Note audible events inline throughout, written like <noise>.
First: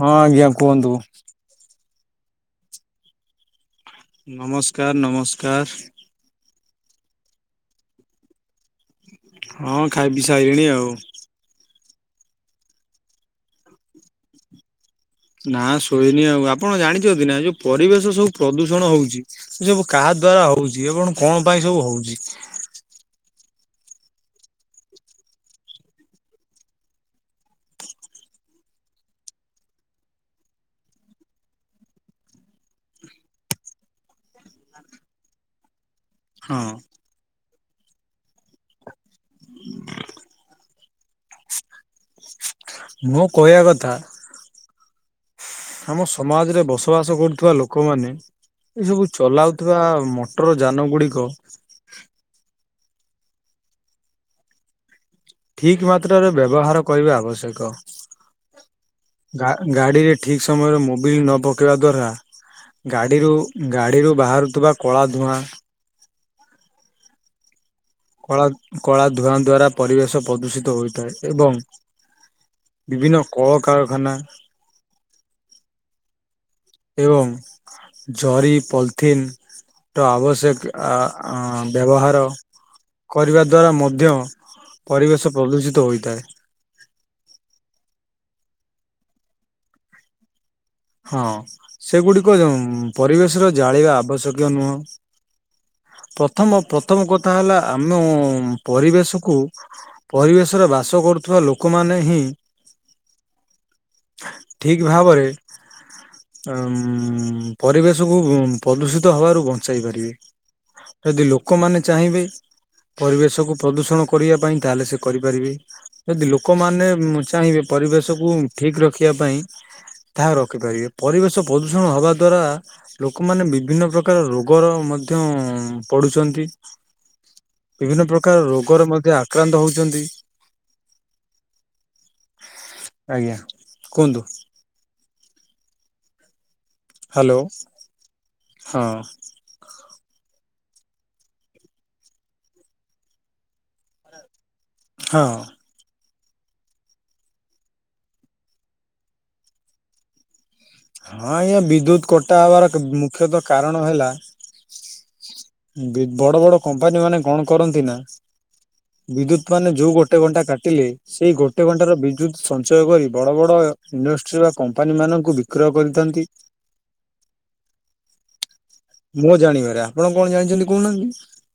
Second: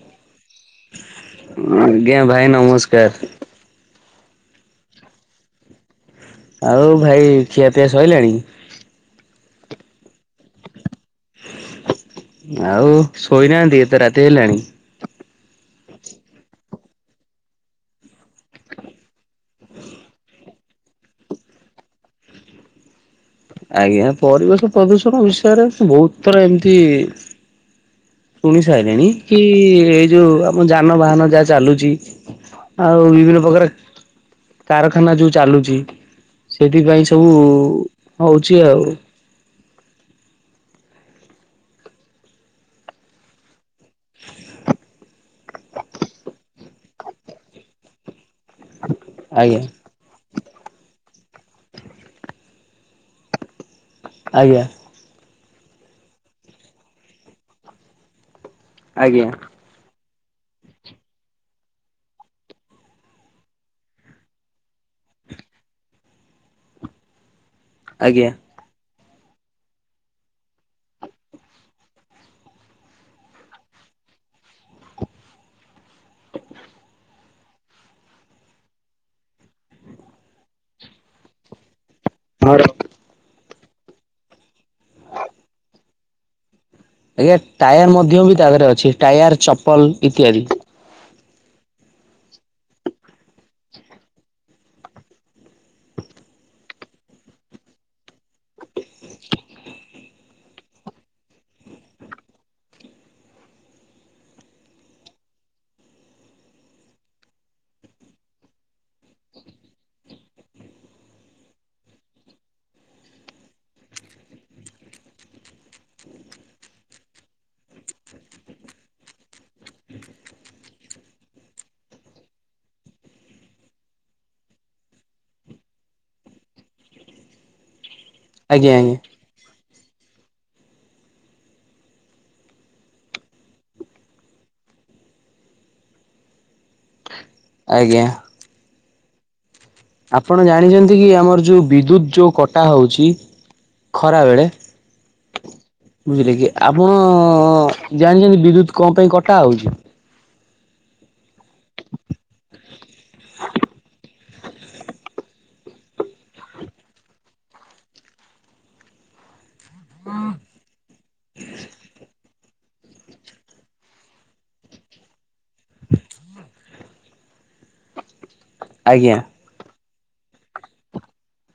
ହଁ ଆଜ୍ଞା କୁହନ୍ତୁ। ଆଜ୍ଞା ଭାଇ ନମସ୍କାର। ନମସ୍କାର ନମସ୍କାର। ଆଉ ଭାଇ ଖିଆ ପିଆ ସଇଲାଣି। ହଁ ଖାଇ ପିଇ ସାଇଲିନି ଆଉ। ଆଉ ଶୋଇନାହାନ୍ତି ଏତେ ରାତି ହେଲାଣି? ନା ଶୋଇନି ଆଉ ଆପ ଆପଣ ଜାଣିଛନ୍ତି ନା ଯୋଉ ପରିବେଶ ସବୁ ପ୍ରଦୂଷଣ ହଉଛି ସେ ସବୁ କାହାଦ୍ୱାରା ହେଉଛି ଏବଂ କଣ ପାଇଁ ଯଉ ହଉଛି। ଆଜ୍ଞା ପରିବେଶ ପ୍ରଦୂଷଣ ବିଷୟରେ ବହୁତ ଥର ଏମତି ଶୁଣି ସାଇଲେଣି କି ଏଇ ଯୋଉ ଆମ ଯାନବାହାନ ଯାହା ଚାଲୁଛି। ଆଉ ବିଭିନ୍ନ ପ୍ରକାର କାରଖାନା ଯୋଉ ଚାଲୁଛି। ହଁ ସେଥିପାଇଁ ସବୁ ହଉଚି ଆଉ। ମୋ କଇଆ କଥା। ଆମ ସମାଜରେ ବସବାସ କରୁଥିବା ଲୋକମାନେ ଏସବୁ ଆଜ୍ଞା ଚଲାଉଥିବା ମ ଟ୍ର ଯାନ ଗୁଡ଼ିକ ଆଜ୍ଞା। ଠିକ୍ ମାତ୍ରାରେ ବ୍ୟବହାର କରିବା ଆବଶ୍ୟକ, ଆଜ୍ଞା ଗା ଗାଡିରେ ଠିକ୍ ସମୟରେ ମୋବିଲ୍ ନ ପକେଇବା ଦ୍ଵାରା ଗାଡିରୁ ଗାଡିରୁ ବାହାରୁଥିବା କଳା ଧୂଆଁ ଆଜ୍ଞା। କଳା କଳା ଧୂଆଁ ଦ୍ଵାରା ପରିବେଶ ପ୍ରଦୂଷିତ ହୋଇଥାଏ ଏବଂ ବିଭିନ୍ନ କଳକାରଖାନା <inaudible> ବଂ ଜରି ପଲଥିନ୍ ଟ ଆବଶ୍ୟକ ଅ ବ୍ୟବହାର କରିବା। ଦ୍ୱାରା ମଧ୍ୟ ପରିବେଶ ପ୍ରଦୂଷିତ ହୋଇଥାଏ। ଆଜ୍ଞା ଟାୟାର ମଧ୍ୟ ବି ତା ଧେରେ ଅଛି ଟାୟାର ଚପଲ ଇତ୍ୟାଦି। ହଁ ସେଗୁଡିକ ପରିବେଶର ଜାଳିବା ଆବଶ୍ୟକୀୟ ନୁହଁ <inaudible> ପ୍ରଥମ ପ୍ରଥମ କଥା ହେଲା ଆମ ପରିବେଶକୁ ପରିବେଶରେ ବାସ କ କରୁଥିବା ଲୋକମାନେ ହିଁ <inaudible> ଠିକ୍ ଭାବରେ <inaudible> ଆମ୍ ପରିବେଶକୁୁ ପ୍ରଦୂଷିତ ହବାରୁ ବଞ୍ଚାଇ ପାରିବେ ଯଦି ଲୋକମାନେ ଚାହିଁବେ। ପରିବେଶକୁୁ ପ୍ରଦୂଷଣ କରିବା ପାଇଁ ତାହେଲେ ସେ କରିପାରିବେ, ଯଦି ଲୋକମାନେ ଚାହିଁବେ ପରିବେଶକୁ ଠିକ ରଖିବା ପାଇଁ ତାହା ରଖିପାରିବେ ପରିବେଶ ପ୍ରଦୂଷଣ ହବା ଦ୍ୱାରା ଲୋକମାନେ ବିଭିନ୍ନ ପ୍ରକାର ରୋଗର ମଧ୍ୟ ଉଁ ପଢୁଛନ୍ତି। <inaudible> ବିଭିନ୍ନ ପ୍ରକାର ଆଜ୍ଞା ରୋଗର ଆଜ୍ଞା ମଧ୍ୟ ଆକ୍ରାନ୍ତ ହଉ ଚନ୍ତି, ଆଜ୍ଞା କୁହନ୍ତୁ? ହାଲୋ, ଆଜ୍ଞା। ହଁ ଆପଣ ଜାଣିଛନ୍ତି କି -ଆମର ଯୋଉ ବିଦ୍ୟୁତ ଯୋଉ କଟା ହଉଚି ଖରା ବେଳେ ହଁ ବୁଝିଲେ କି ଆପଣ ଜାଣିଚନ୍ତି ବିଦ୍ୟୁତ କଣ ପାଇଁ କଟା ହଉଚି? ହଁ ଆଜ୍ଞା, ବିଦ୍ୟୁତ କଟା ହବାର ମୁଖ୍ୟତଃ କାରଣ ହେଲା ବି ବଡ ବଡ କମ୍ପାନୀ ମାନେ କଣ କରନ୍ତି ନା ବିଦ୍ୟୁତ ମାନେ, ଯୋଉ ଗୋଟେ ଘଣ୍ଟା କାଟିଲେ ସେଇ ଗୋଟେ ଘଣ୍ଟାର ବିଦ୍ୟୁତ ସଞ୍ଚୟ କରି ବଡ ବଡ ଇଣ୍ଡଷ୍ଟ୍ରି ବା କମ୍ପାନୀ ମାନଙ୍କୁ ବିକ୍ରୟ କରିଥାନ୍ତି। ଆଜ୍ଞା ମୁଁ ଜାଣିବାର, ଆପଣ କଣ ଜାଣିଛନ୍ତି କହୁନାହାନ୍ତି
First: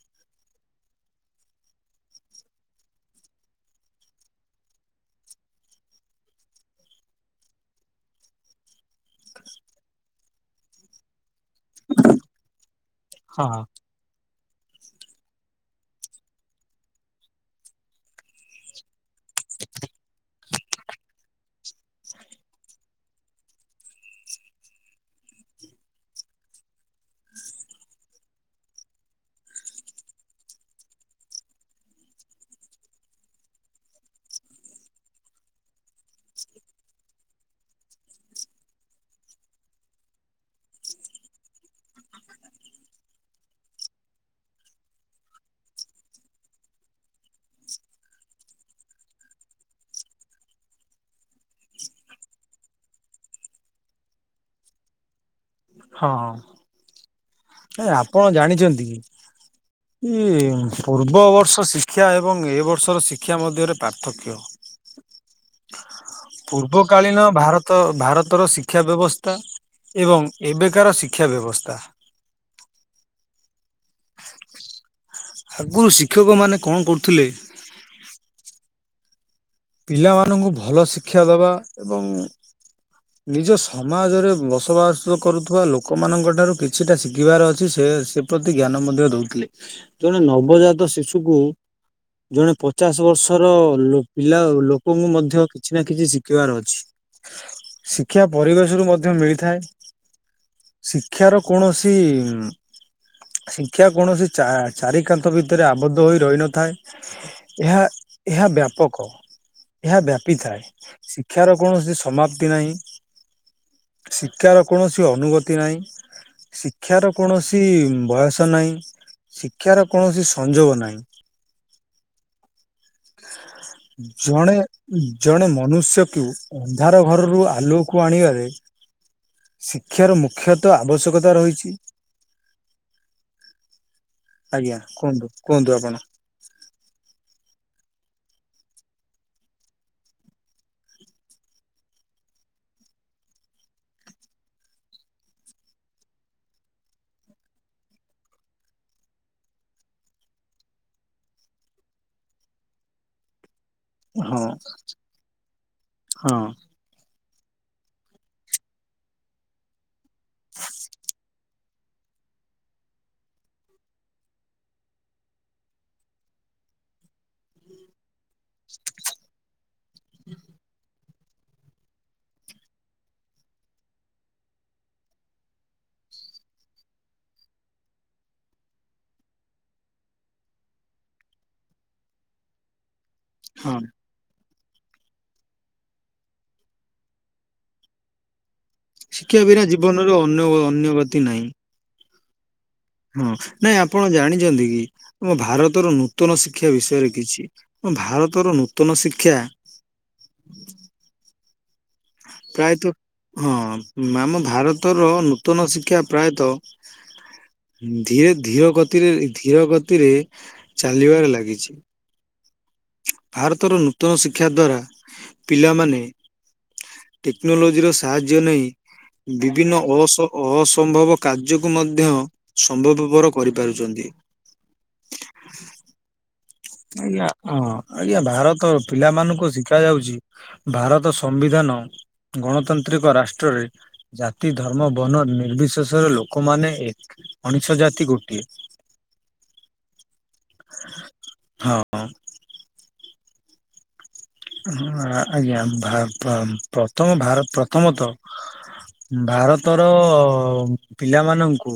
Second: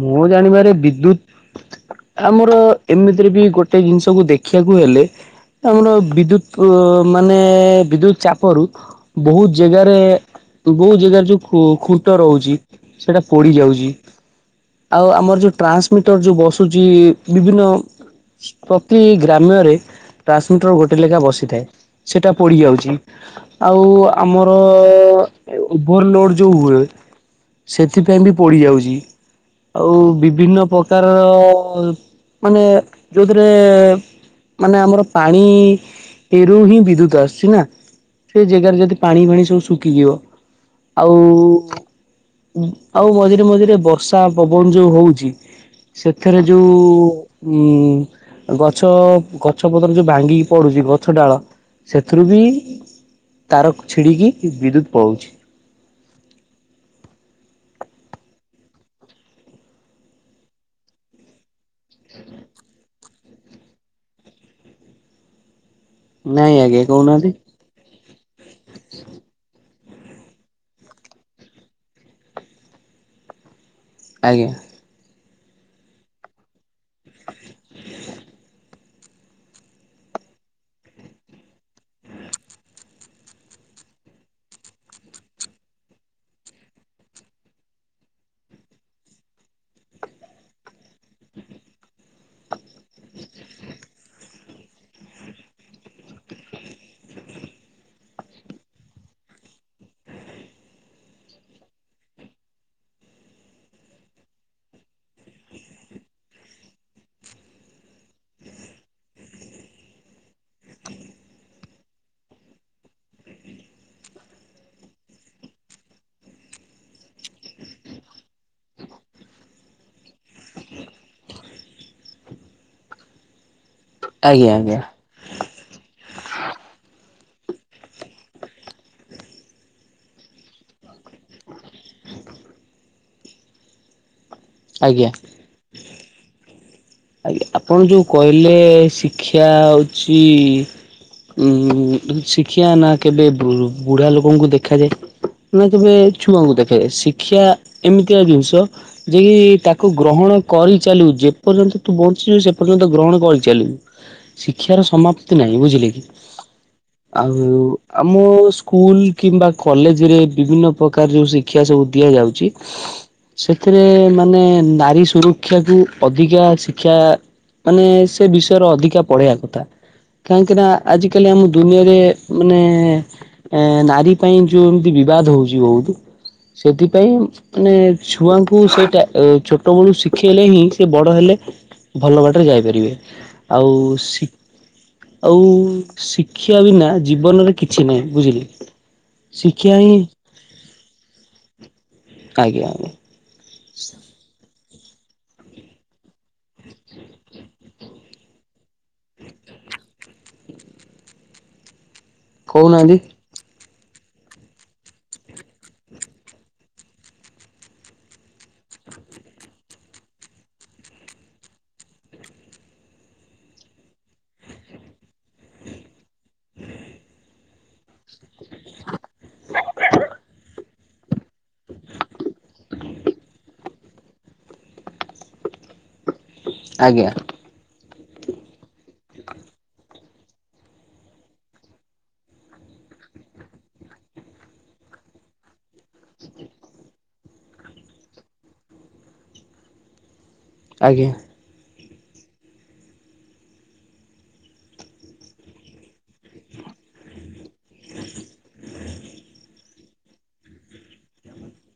ମୁଁ ଜାଣିବାରେ ବିଦ୍ୟୁତ ଆମର ଏମିତିରେ ବି ଗୋଟେ ଜିନିଷକୁ ଦେଖିଆକୁ ହେଲେ ଆମର ବିଦ୍ୟୁତ ମାନେ, ବିଦ୍ୟୁତ ଚାପରୁ ବହୁତ ଜାଗାରେ ବହୁ ଜାଗାରେ ଯୋଉ ଖୁ ଖୁଣ୍ଟ ରହୁଛି ସେଟା ହଁ ପଡି ଯାଉଛି। ଆଉ ଆମର ଯୋଉ ଟ୍ରାନ୍ସମିଟର ଯୋଉ ବସୁଛି! ବିଭିନ୍ନ ପ୍ରତି ଗ୍ରାମ୍ୟରେ ଟ୍ରାନ୍ସମିଟର ଗୋଟେ ଲେଖା ବସିଥାଏ। ସେଟା ପୋଡି ଯାଉଛି। ଆଉ ଆମର ଓଭରଲୋଡ ଯୋଉ ହୁଏ। ସେଥିପାଇଁ ବି ପୋଡ଼ିଯାଉଛି। ଆଉ ବିଭିନ୍ନ ପ୍ରକାରର ମାନେ ଯୋଉଥିରେ ମାନେ ଆମର ପାଣି ଏରୁ ହିଁ ବିଦ୍ୟୁତ ଆସୁଛି ନା। ସେ ଜାଗାରେ ଯଦି ପାଣି ଫାଣି ସବୁ ଶୁଖିଯିବ। ଆଉ ଉ ଆଉ ମଝିରେ ମଝିରେ ବର୍ଷା ପବନ ଯୋଉ ହଉଛି। ସେଥିରେ ଯୋଉ ଉ ଗଛ ଗଛ ପତ୍ର ଯୋଉ ଭାଙ୍ଗିକି ପଡୁଛି, ଗଛ ଡାଳ ସେଥିରୁ ବି ତାର ଛିଡିକି ବିଦ୍ୟୁତ ପଳାଉଛି। ହଁ ଆପଣ ଜାଣିଛନ୍ତି କି। ଇଏ ପୂର୍ବ ବର୍ଷ ଶିକ୍ଷା ଏବଂ ଏ ବର୍ଷର ଶିକ୍ଷା ମଧ୍ୟରେ ପାର୍ଥକ୍ୟ। <inaudible> ନାଇଁ ଆଜ୍ଞା ପୂର୍ବକାଳୀନ କହୁନାହାନ୍ତି ଭାରତ ଭାର ତର ଶିକ୍ଷା ବ୍ୟବସ୍ଥା ଏବଂ ଏବେକାର ଶିକ୍ଷା ବ୍ୟବସ୍ଥା। ଆଜ୍ଞା। ଆଗରୁ ଶିକ୍ଷକ ମାନେ କଣ କରୁଥିଲେ। ପିଲାମାନଙ୍କୁ ଭଲ ଶିକ୍ଷା ଦେବା! ଏବଂ ନିଜ ସମାଜରେ ବସବାସ କରୁଥିବା ଲୋକମାନଙ୍କ ଠାରୁ କିଛିଟା ଶିଖିବାର ଅଛି, ସେ ସେ ପ୍ରତି ଜ୍ଞାନ ମଧ୍ୟ ଦଉଥିଲେ! ଜଣେ ନବଜାତ ଶିଶୁକୁ ଜଣେ ପଚାଶ ବର୍ଷର, ଲୋ ପିଲା ଲୋକଙ୍କୁ ମଧ୍ୟ କିଛି ନା କିଛି ଶିଖିବାର ଅଛି। ଶିକ୍ଷା ପରିବେଶରୁ ମଧ୍ୟ ମିଳିଥାଏ। ଶିକ୍ଷାର କୌଣସି ଶିକ୍ଷା କୌଣସି ଚା ଚାରି କାନ୍ଥ ଭିତରେ ଆବଦ୍ଧ ହୋଇ ରହିନଥାଏ! ଏହା ଏହା ବ୍ୟାପକ କ ଏହା ବ୍ୟାପିଥାଏ ଶିକ୍ଷାର କୌଣସି ସମାପ୍ତି ନାହିଁ। ଶିକ୍ଷାର କୌଣସି ଅନୁଭୂତି ନାହିଁ। ଶିକ୍ଷାର କୌଣସି ବୟସ ନାହିଁ। ଶିକ୍ଷାର କୌଣସି ସଂଯୋଗ ନାହିଁ। <inaudible> ଜଣେ ଆଜ୍ଞା ଜଣେ ମନୁଷ୍ୟକୁ ଅନ୍ଧାର ରରୁ ଆଲୁଅକୁ ଆଣିବାରେ ଶିକ୍ଷାର ମୁଖ୍ୟତଃ ଆବଶ୍ୟକତା ରହିଛି। <inaudible> ଆଜ୍ଞା କୁହନ୍ତୁ କୁହନ୍ତୁ ଆପଣ। ଆଜ୍ଞା ଆପଣ ଯୋଉ କହିଲେ ଶିକ୍ଷା ହଉଛି। ଉ ଶିଖିବା ନା କେବେ ବୁ ବୁଢା ଲୋକଙ୍କୁ ଦେଖାଯାଏ। ନା କେବେ ଛୁଆଙ୍କୁ ଦେଖେ, ଶିକ୍ଷା ଏମିତିଆ ଜିନିଷ ଯେକି ତାକୁ ଗ୍ରହଣ କରିଚାଲିବୁ ଯେପର୍ଯ୍ୟନ୍ତ ତୁ ବଞ୍ଚିଛୁ, ସେ ପର୍ଯ୍ୟନ୍ତ ଗ୍ରହଣ କରିଚାଲିବୁ। ହଁ ଶିକ୍ଷାର ସମାପ୍ତି ନାହିଁ ବୁଝିଲେ କି। ହଁ ଆଉ ଆମ ସ୍କୁଲ କିମ୍ବା କଲେଜ ରେ ବିଭିନ୍ନ ପ୍ରକାର ଯୋଉ ଶିକ୍ଷା କ୍ଷା ସବୁ ଦିଆଯାଉଛି। ସେଥିରେ ମାନେ ନାରୀ ସୁରକ୍ଷା କୁ ଅଧିକା ଶିକ ଶିକ୍ଷା ମାନେ ସେ ବିଷୟରେ ଅଧିକା ପଢେଇବା କଥା। କାହିଁକି ନା ଆଜି ଆଜି କାଲି ଆମ ଦୁନିଆରେ ମାନେ ଏ ନାରୀ ପାଇଁ ଯୋଉ ଏମତି ବିବାଦ ହଉଛି ବହୁତ। ସେଥିପାଇଁ, ମାନେ ଛୁଆଙ୍କୁ ସେଟା ଛୋଟ ଅ ବେଳୁ ଶିଖେଇଲେ ହିଁ ସେ ବଡ ହେଲେ ଭଲ ବାଟରେ ଯାଇପାରିବେ। ଆଉ ହଁ ଶି ଆଉ ଶିକ୍ଷା ବିନା ଜୀବନରେ କିଛି ନାହିଁ ବୁଝିଲେ। ଶିକ୍ଷା ବିନା ଜୀବନର ଅନ୍ୟ- ଅନ୍ୟଗତି ନାହିଁ। ଆଜ୍ଞା। ଆଜ୍ଞା ହଁ ନାଇଁ ଆପଣ ଜାଣି ଚନ୍ତି କି ଆମ ଭାରତର ନୂତନ ଶିକ୍ଷା ବିଷୟରେ କିଛି ଆମ ଭାରତର ନୂତନ ଶିକ୍ଷା <inaudible> ପ୍ରାୟତଃ କହୁନାହାନ୍ତି ହଁ ଆମ ଭାରତର ନୂତନ ଶିକ୍ଷା ପ୍ରାୟତଃ। ଧୀରେ ଧୀର ଗତିରେ ଧୀର ଗତିରେ ଚାଲିବାରେ ଲାଗିଛି। ଭାରତର ନୂତନ ଶିକ୍ଷା ଦ୍ୱାରା ପିଲାମାନେ ଟେକ୍ନୋଲୋଜିର ସାହାଯ୍ୟ ନେଇ ବିଭିନ୍ନ ଅସ ଅସମ୍ଭବ କାର୍ଯ୍ୟକୁ ମଧ୍ୟ ସମ୍ଭବପର କରିପାରୁଛନ୍ତି। ଆଜ୍ଞା ଅଂ। ଆଜ୍ଞା ଭାରତ ପିଲାମାନଙ୍କୁ ଶିକ୍ଷା ଯାଉଛି ଭାରତ ସମ୍ବିଧାନ ଗଣତନ୍ତ୍ର ତ୍ରିକ ରାଷ୍ଟ୍ରରେ ଜାତି ଧର୍ମ ବନ ନିର୍ବିଶେଷରେ ଲୋକମାନେ ଏକ ମଣିଷ ଜାତି ଜାତି ଗୋଟିଏ। ଆଜ୍ଞା। ହଁ ଅ। ହଁ ଆଜ୍ଞା ଭା ଭା ପ୍ରଥମ ଭାରତ ପ୍ରଥମତଃ ଭାରତର ଅ ପିଲାମାନଙ୍କୁ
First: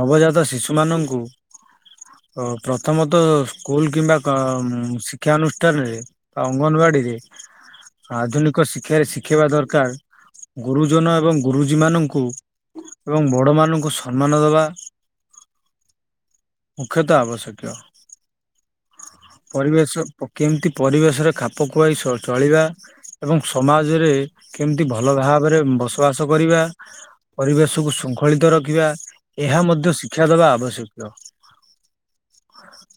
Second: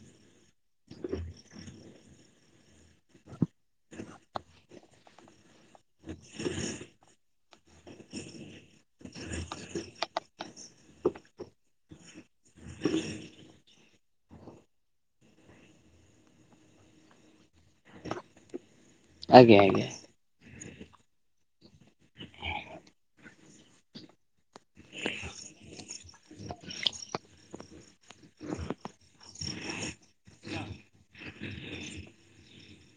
ନବଜାତ ଶିଶୁ ମାନଙ୍କୁ ପ୍ର ପ୍ରଥମତଃ ସ୍କୁଲ କିମ୍ବା ଅ ଶିକ୍ଷା ଅନୁଷ୍ଠାନରେ ଅଙ୍ଗନବାଡ଼ିରେ ଆଧୁନିକ ଶିକ୍ଷାରେ ଶିଖେଇବା ଦରକାର ଗୁରୁଜନ ଏବଂ ଗୁରୁଜୀ ମାନଙ୍କୁ ଏବଂ ବଡମାନଙ୍କୁ ସମ ସମ୍ମାନ ଦେବା ମୁଖ୍ୟତଃ ଆବଶ୍ୟକୀୟ। ଆଜ୍ଞା ଆଜ୍ଞା। ପରିବେଶ କେମିତି ପରିବେଶ ସେଥିରେ ଖାପ ଖୁଆଇ ଚ ଚଳିବା ଏବଂ ସମାଜରେ କେମିତି ଭଲ ଭାବରେ ବସବାସ ଖର୍ଚ୍ଚ କରିବା ପରିବେଶକୁ ଶୃଙ୍ଖଳିତ ରଖିବା ଏହା ମଧ୍ୟ ଶି ଶିକ୍ଷା ଦେବା ଆବଶ୍ୟକ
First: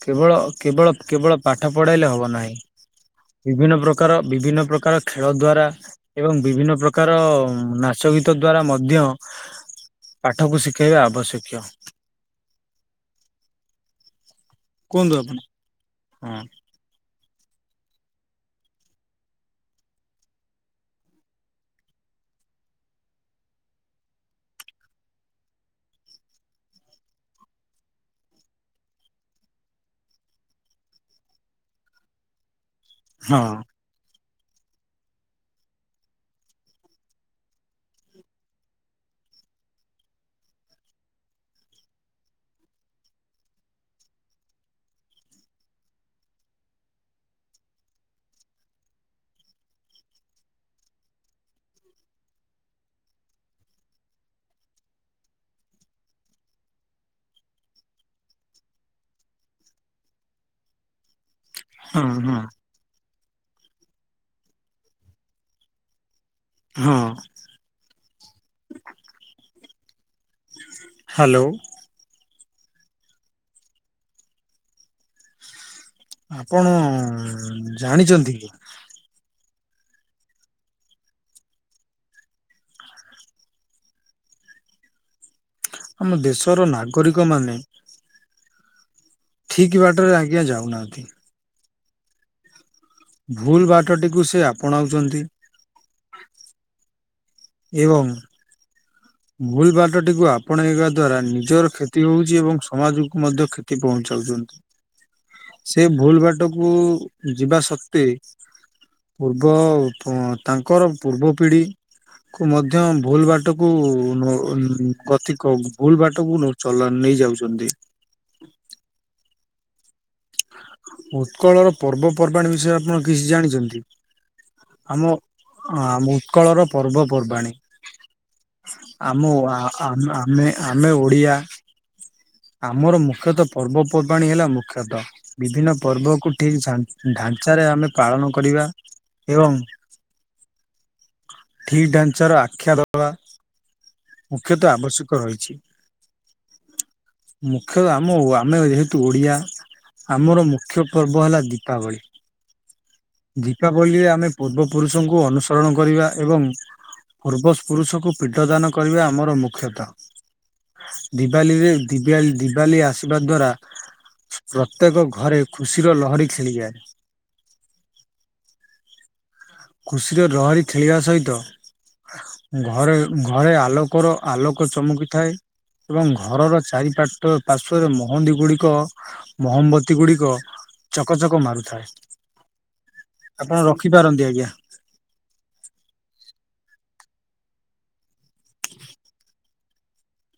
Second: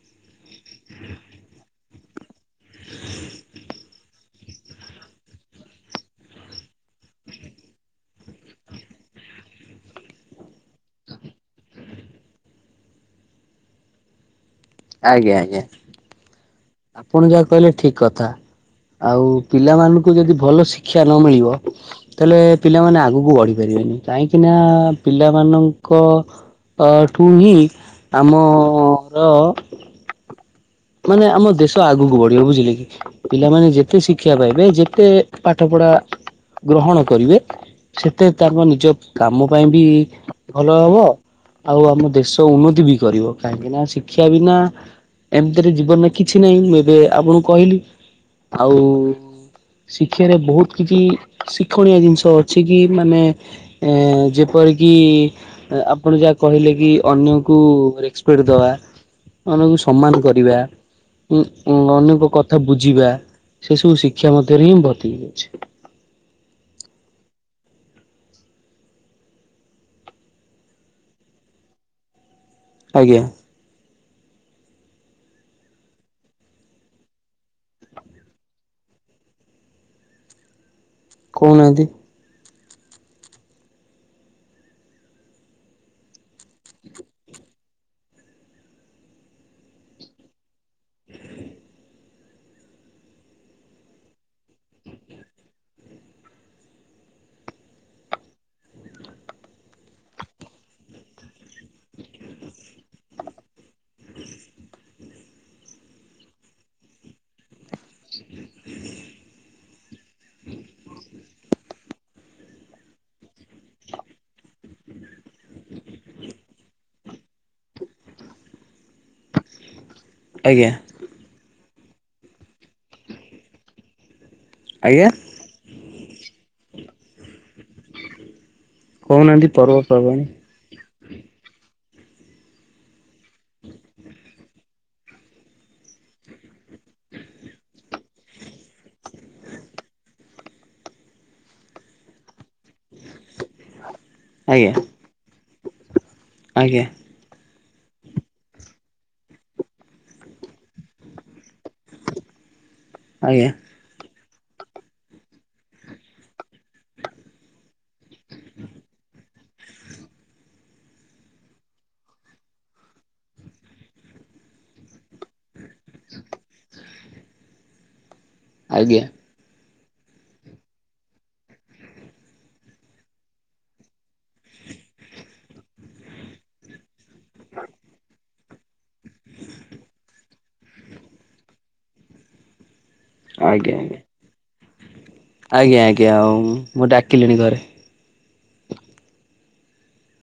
କେବଳ କେବଳ କେବଳ ପାଠ ପଢାଇଲେ ହବ ନାହିଁ। ବିଭିନ୍ନ ପ୍ରକାର ବିଭିନ୍ନ ପ୍ରକାର ଖେଳ ଦ୍ୱାରା ଏବଂ ବିଭିନ୍ନ ପ୍ରକାର ନାଚଗୀତ ଦ୍ଵାରା ମଧ୍ୟ ପାଠକୁ ଶିଖେଇବା ଆବଶ୍ୟକୀୟ। କୁହନ୍ତୁ ଆଜ୍ଞା ଆପଣ? ଆଜ୍ଞା ଆପଣ ଯାହା କହିଲେ ଠିକ କଥା। ଆଉ ପିଲାମାନଙ୍କୁ ଯଦି ଭଲ ଶିକ୍ଷା ନ ମିଳିବ ତାହେଲେ ପିଲାମାନେ ଆଗକୁ ବଢିପାରିବେନି। କାହିଁକି ନା ପିଲାମାନଙ୍କ- ଅଠୁ ହିଁ ଆମର- ମାନେ ଆମ ଦେଶ ଆଗକୁ ବଢିବ। ବୁଝିଲେ କି। ହଁ ପିଲାମାନେ ଯେତେ ଶି- ଶିକ୍ଷା ପାଇବେ। ଯେତେ ପାଠପଢ଼ା- ଗ୍ରହଣ କରିବେ ସେତେ ତାଙ୍କ ନିଜ କାମ ପାଇଁ ବି ଭଲ ହବ। ଆଉ ଆମ ଦେଶ ଉନ୍ନତି ବି କରିବ କାହିଁକି ନା ଶିକ୍ଷା ବିନା ଏମତି- ରେ ଜୀବନରେ କିଛି ନାହିଁ ମୁଁ ଏବେ ଆପଣଙ୍କୁ କହିଲି ଆଉ- ଶିକ୍ଷାରେ ବହୁତ କିଛି ଶିକ୍ଷଣୀୟ ଜିନିଷ ଅଛି କି ମାନେ ଏ ଯେପରି- ଯେପରିକି ଆପଣ ଯାହା କହିଲେ କି ଅନ୍ୟକୁ ରେସପେକ୍ଟ ଦବା। ଅନ୍ୟକୁ ସମ୍ମାନ କରିବା। ଉ ହଁ ଅନେକ ହଁ କଥା ବୁଝିବା। ସେ ସବୁ ଶିକ୍ଷା ମଧ୍ୟରେ ହିଁ ଭର୍ତ୍ତି ହେଇକି ଅଛି। ହଁ। ହ୍ୟାଲୋ। ଆଜ୍ଞା। ଆପଣ ଜାଣିଛନ୍ତି କି? କହୁନାହାନ୍ତି। ଆମ ଦେଶର ନାଗରିକ ମାନେ। ଠିକ ବାଟରେ ଆଜ୍ଞା, ଯାଉନାହାନ୍ତି। ଭୁଲ ବାଟଟିକୁ, ସେ ଆପଣାଉଛନ୍ତି। ଏବଂ ଭୂଲ ବାଟଟିକୁ ଆପଣେଇବା ଦ୍ଵାରା, ନିଜର କ୍ଷତି ହଉଛି। ଏବଂ ସମାଜକୁ ମଧ୍ୟ କ୍ଷତି ପହଚେ। ସେ ଭୁଲ ବାଟ କୁ, ଯିବା ସତ୍ତ୍ୱେ ପୂର୍ବ, ତାଙ୍କର ପୂର୍ବ ପିଢ଼ି। କୁ, ମଧ୍ୟ ଭୁଲ ବାଟ କୁ କତି କ, ଭୁଲ ବାଟକୁ ଚଲା ନେଇ ଯାଉଛନ୍ତି। <inaudible> ଆଜ୍ଞା ଉତ୍କଳ ର ପର୍ବପର୍ବାଣି ବିଷୟରେ, ଆପଣ କିଛି ଜାଣିଛନ୍ତି? ଆଜ୍ଞା। ଆମ, ଆମ ଉତ୍କଳ ର ପର୍ବପର୍ବାଣୀ। ଆମ, କହୁନାହାନ୍ତି ପର୍ବପର୍ବାଣି। ଆମେ ଆମେ ଓଡ଼ିଆ। ଆମର ମୁଖ୍ୟତଃ ପର୍ବପର୍ବାଣି ହେଲା, ମୁଖ୍ୟତଃ। ବିଭିନ୍ନ ପର୍ବକୁ ଠିକ ଢାଞ୍ଚାରେ ଆମେ ପାଳନ କରିବା। ଏବଂ <inaudible> ଠିକ ଢାଞ୍ଚାର ଆଖ୍ୟା ଦେବା। ମୁଖ୍ୟତଃ ଆଜ୍ଞା ଆବଶ୍ୟକ ରହିଛି। ଆଜ୍ଞା ମୁଖ୍ୟତଃ ଆମ, ଆମେ ଯେହେତୁ ଓଡିଆ। ଆମର ମୁଖ୍ୟ ପର୍ବ ହେଲା ଦୀପାବଳି। ଆଜ୍ଞା। ଦୀପାବଳିରେ ଆମେ ପୂର୍ବ ପୁରୁଷଙ୍କୁ ଅନୁସରଣ କରିବା। ଏବଂ ପୂର୍ବ ପୁରୁଷକୁ ପିଣ୍ଡଦାନ କରିବା, ଆମର ମୁଖ୍ୟତଃ। ଦିବାଲି ରେ ଦିବା ଦିିବାଲି ଆସିବା ଦ୍ଵାରା ପ୍ରତ୍ୟେକ ଘରେ, ଖୁସିର ଲହରୀ ଖେଳିଯାଏ। ଆଜ୍ଞା। ଖୁସିର ଲହରୀ ଖେଳିବା ସହିତ ଘରେ ଘରେ ଆଲୋକର, ଆଲୋକ ଚମକିଥାଏ। ଏବଂ ଘରର ଚାରିପାଟ ପାର୍ଶ୍ଵରେ ମହନ୍ଦି ଗୁଡିକ, ମୋହମବତୀ ଗୁଡିକ ଚକ ଚକ ମାରୁଥାଏ। ଆଜ୍ଞା ଆପଣ ଆଜ୍ଞା ରଖିପାରନ୍ତି ଆଜ୍ଞା। ଆଜ୍ଞା, ଆଜ୍ଞା। ଆଉ ମୁଁ ଡାକିଲିଣି ଘରେ।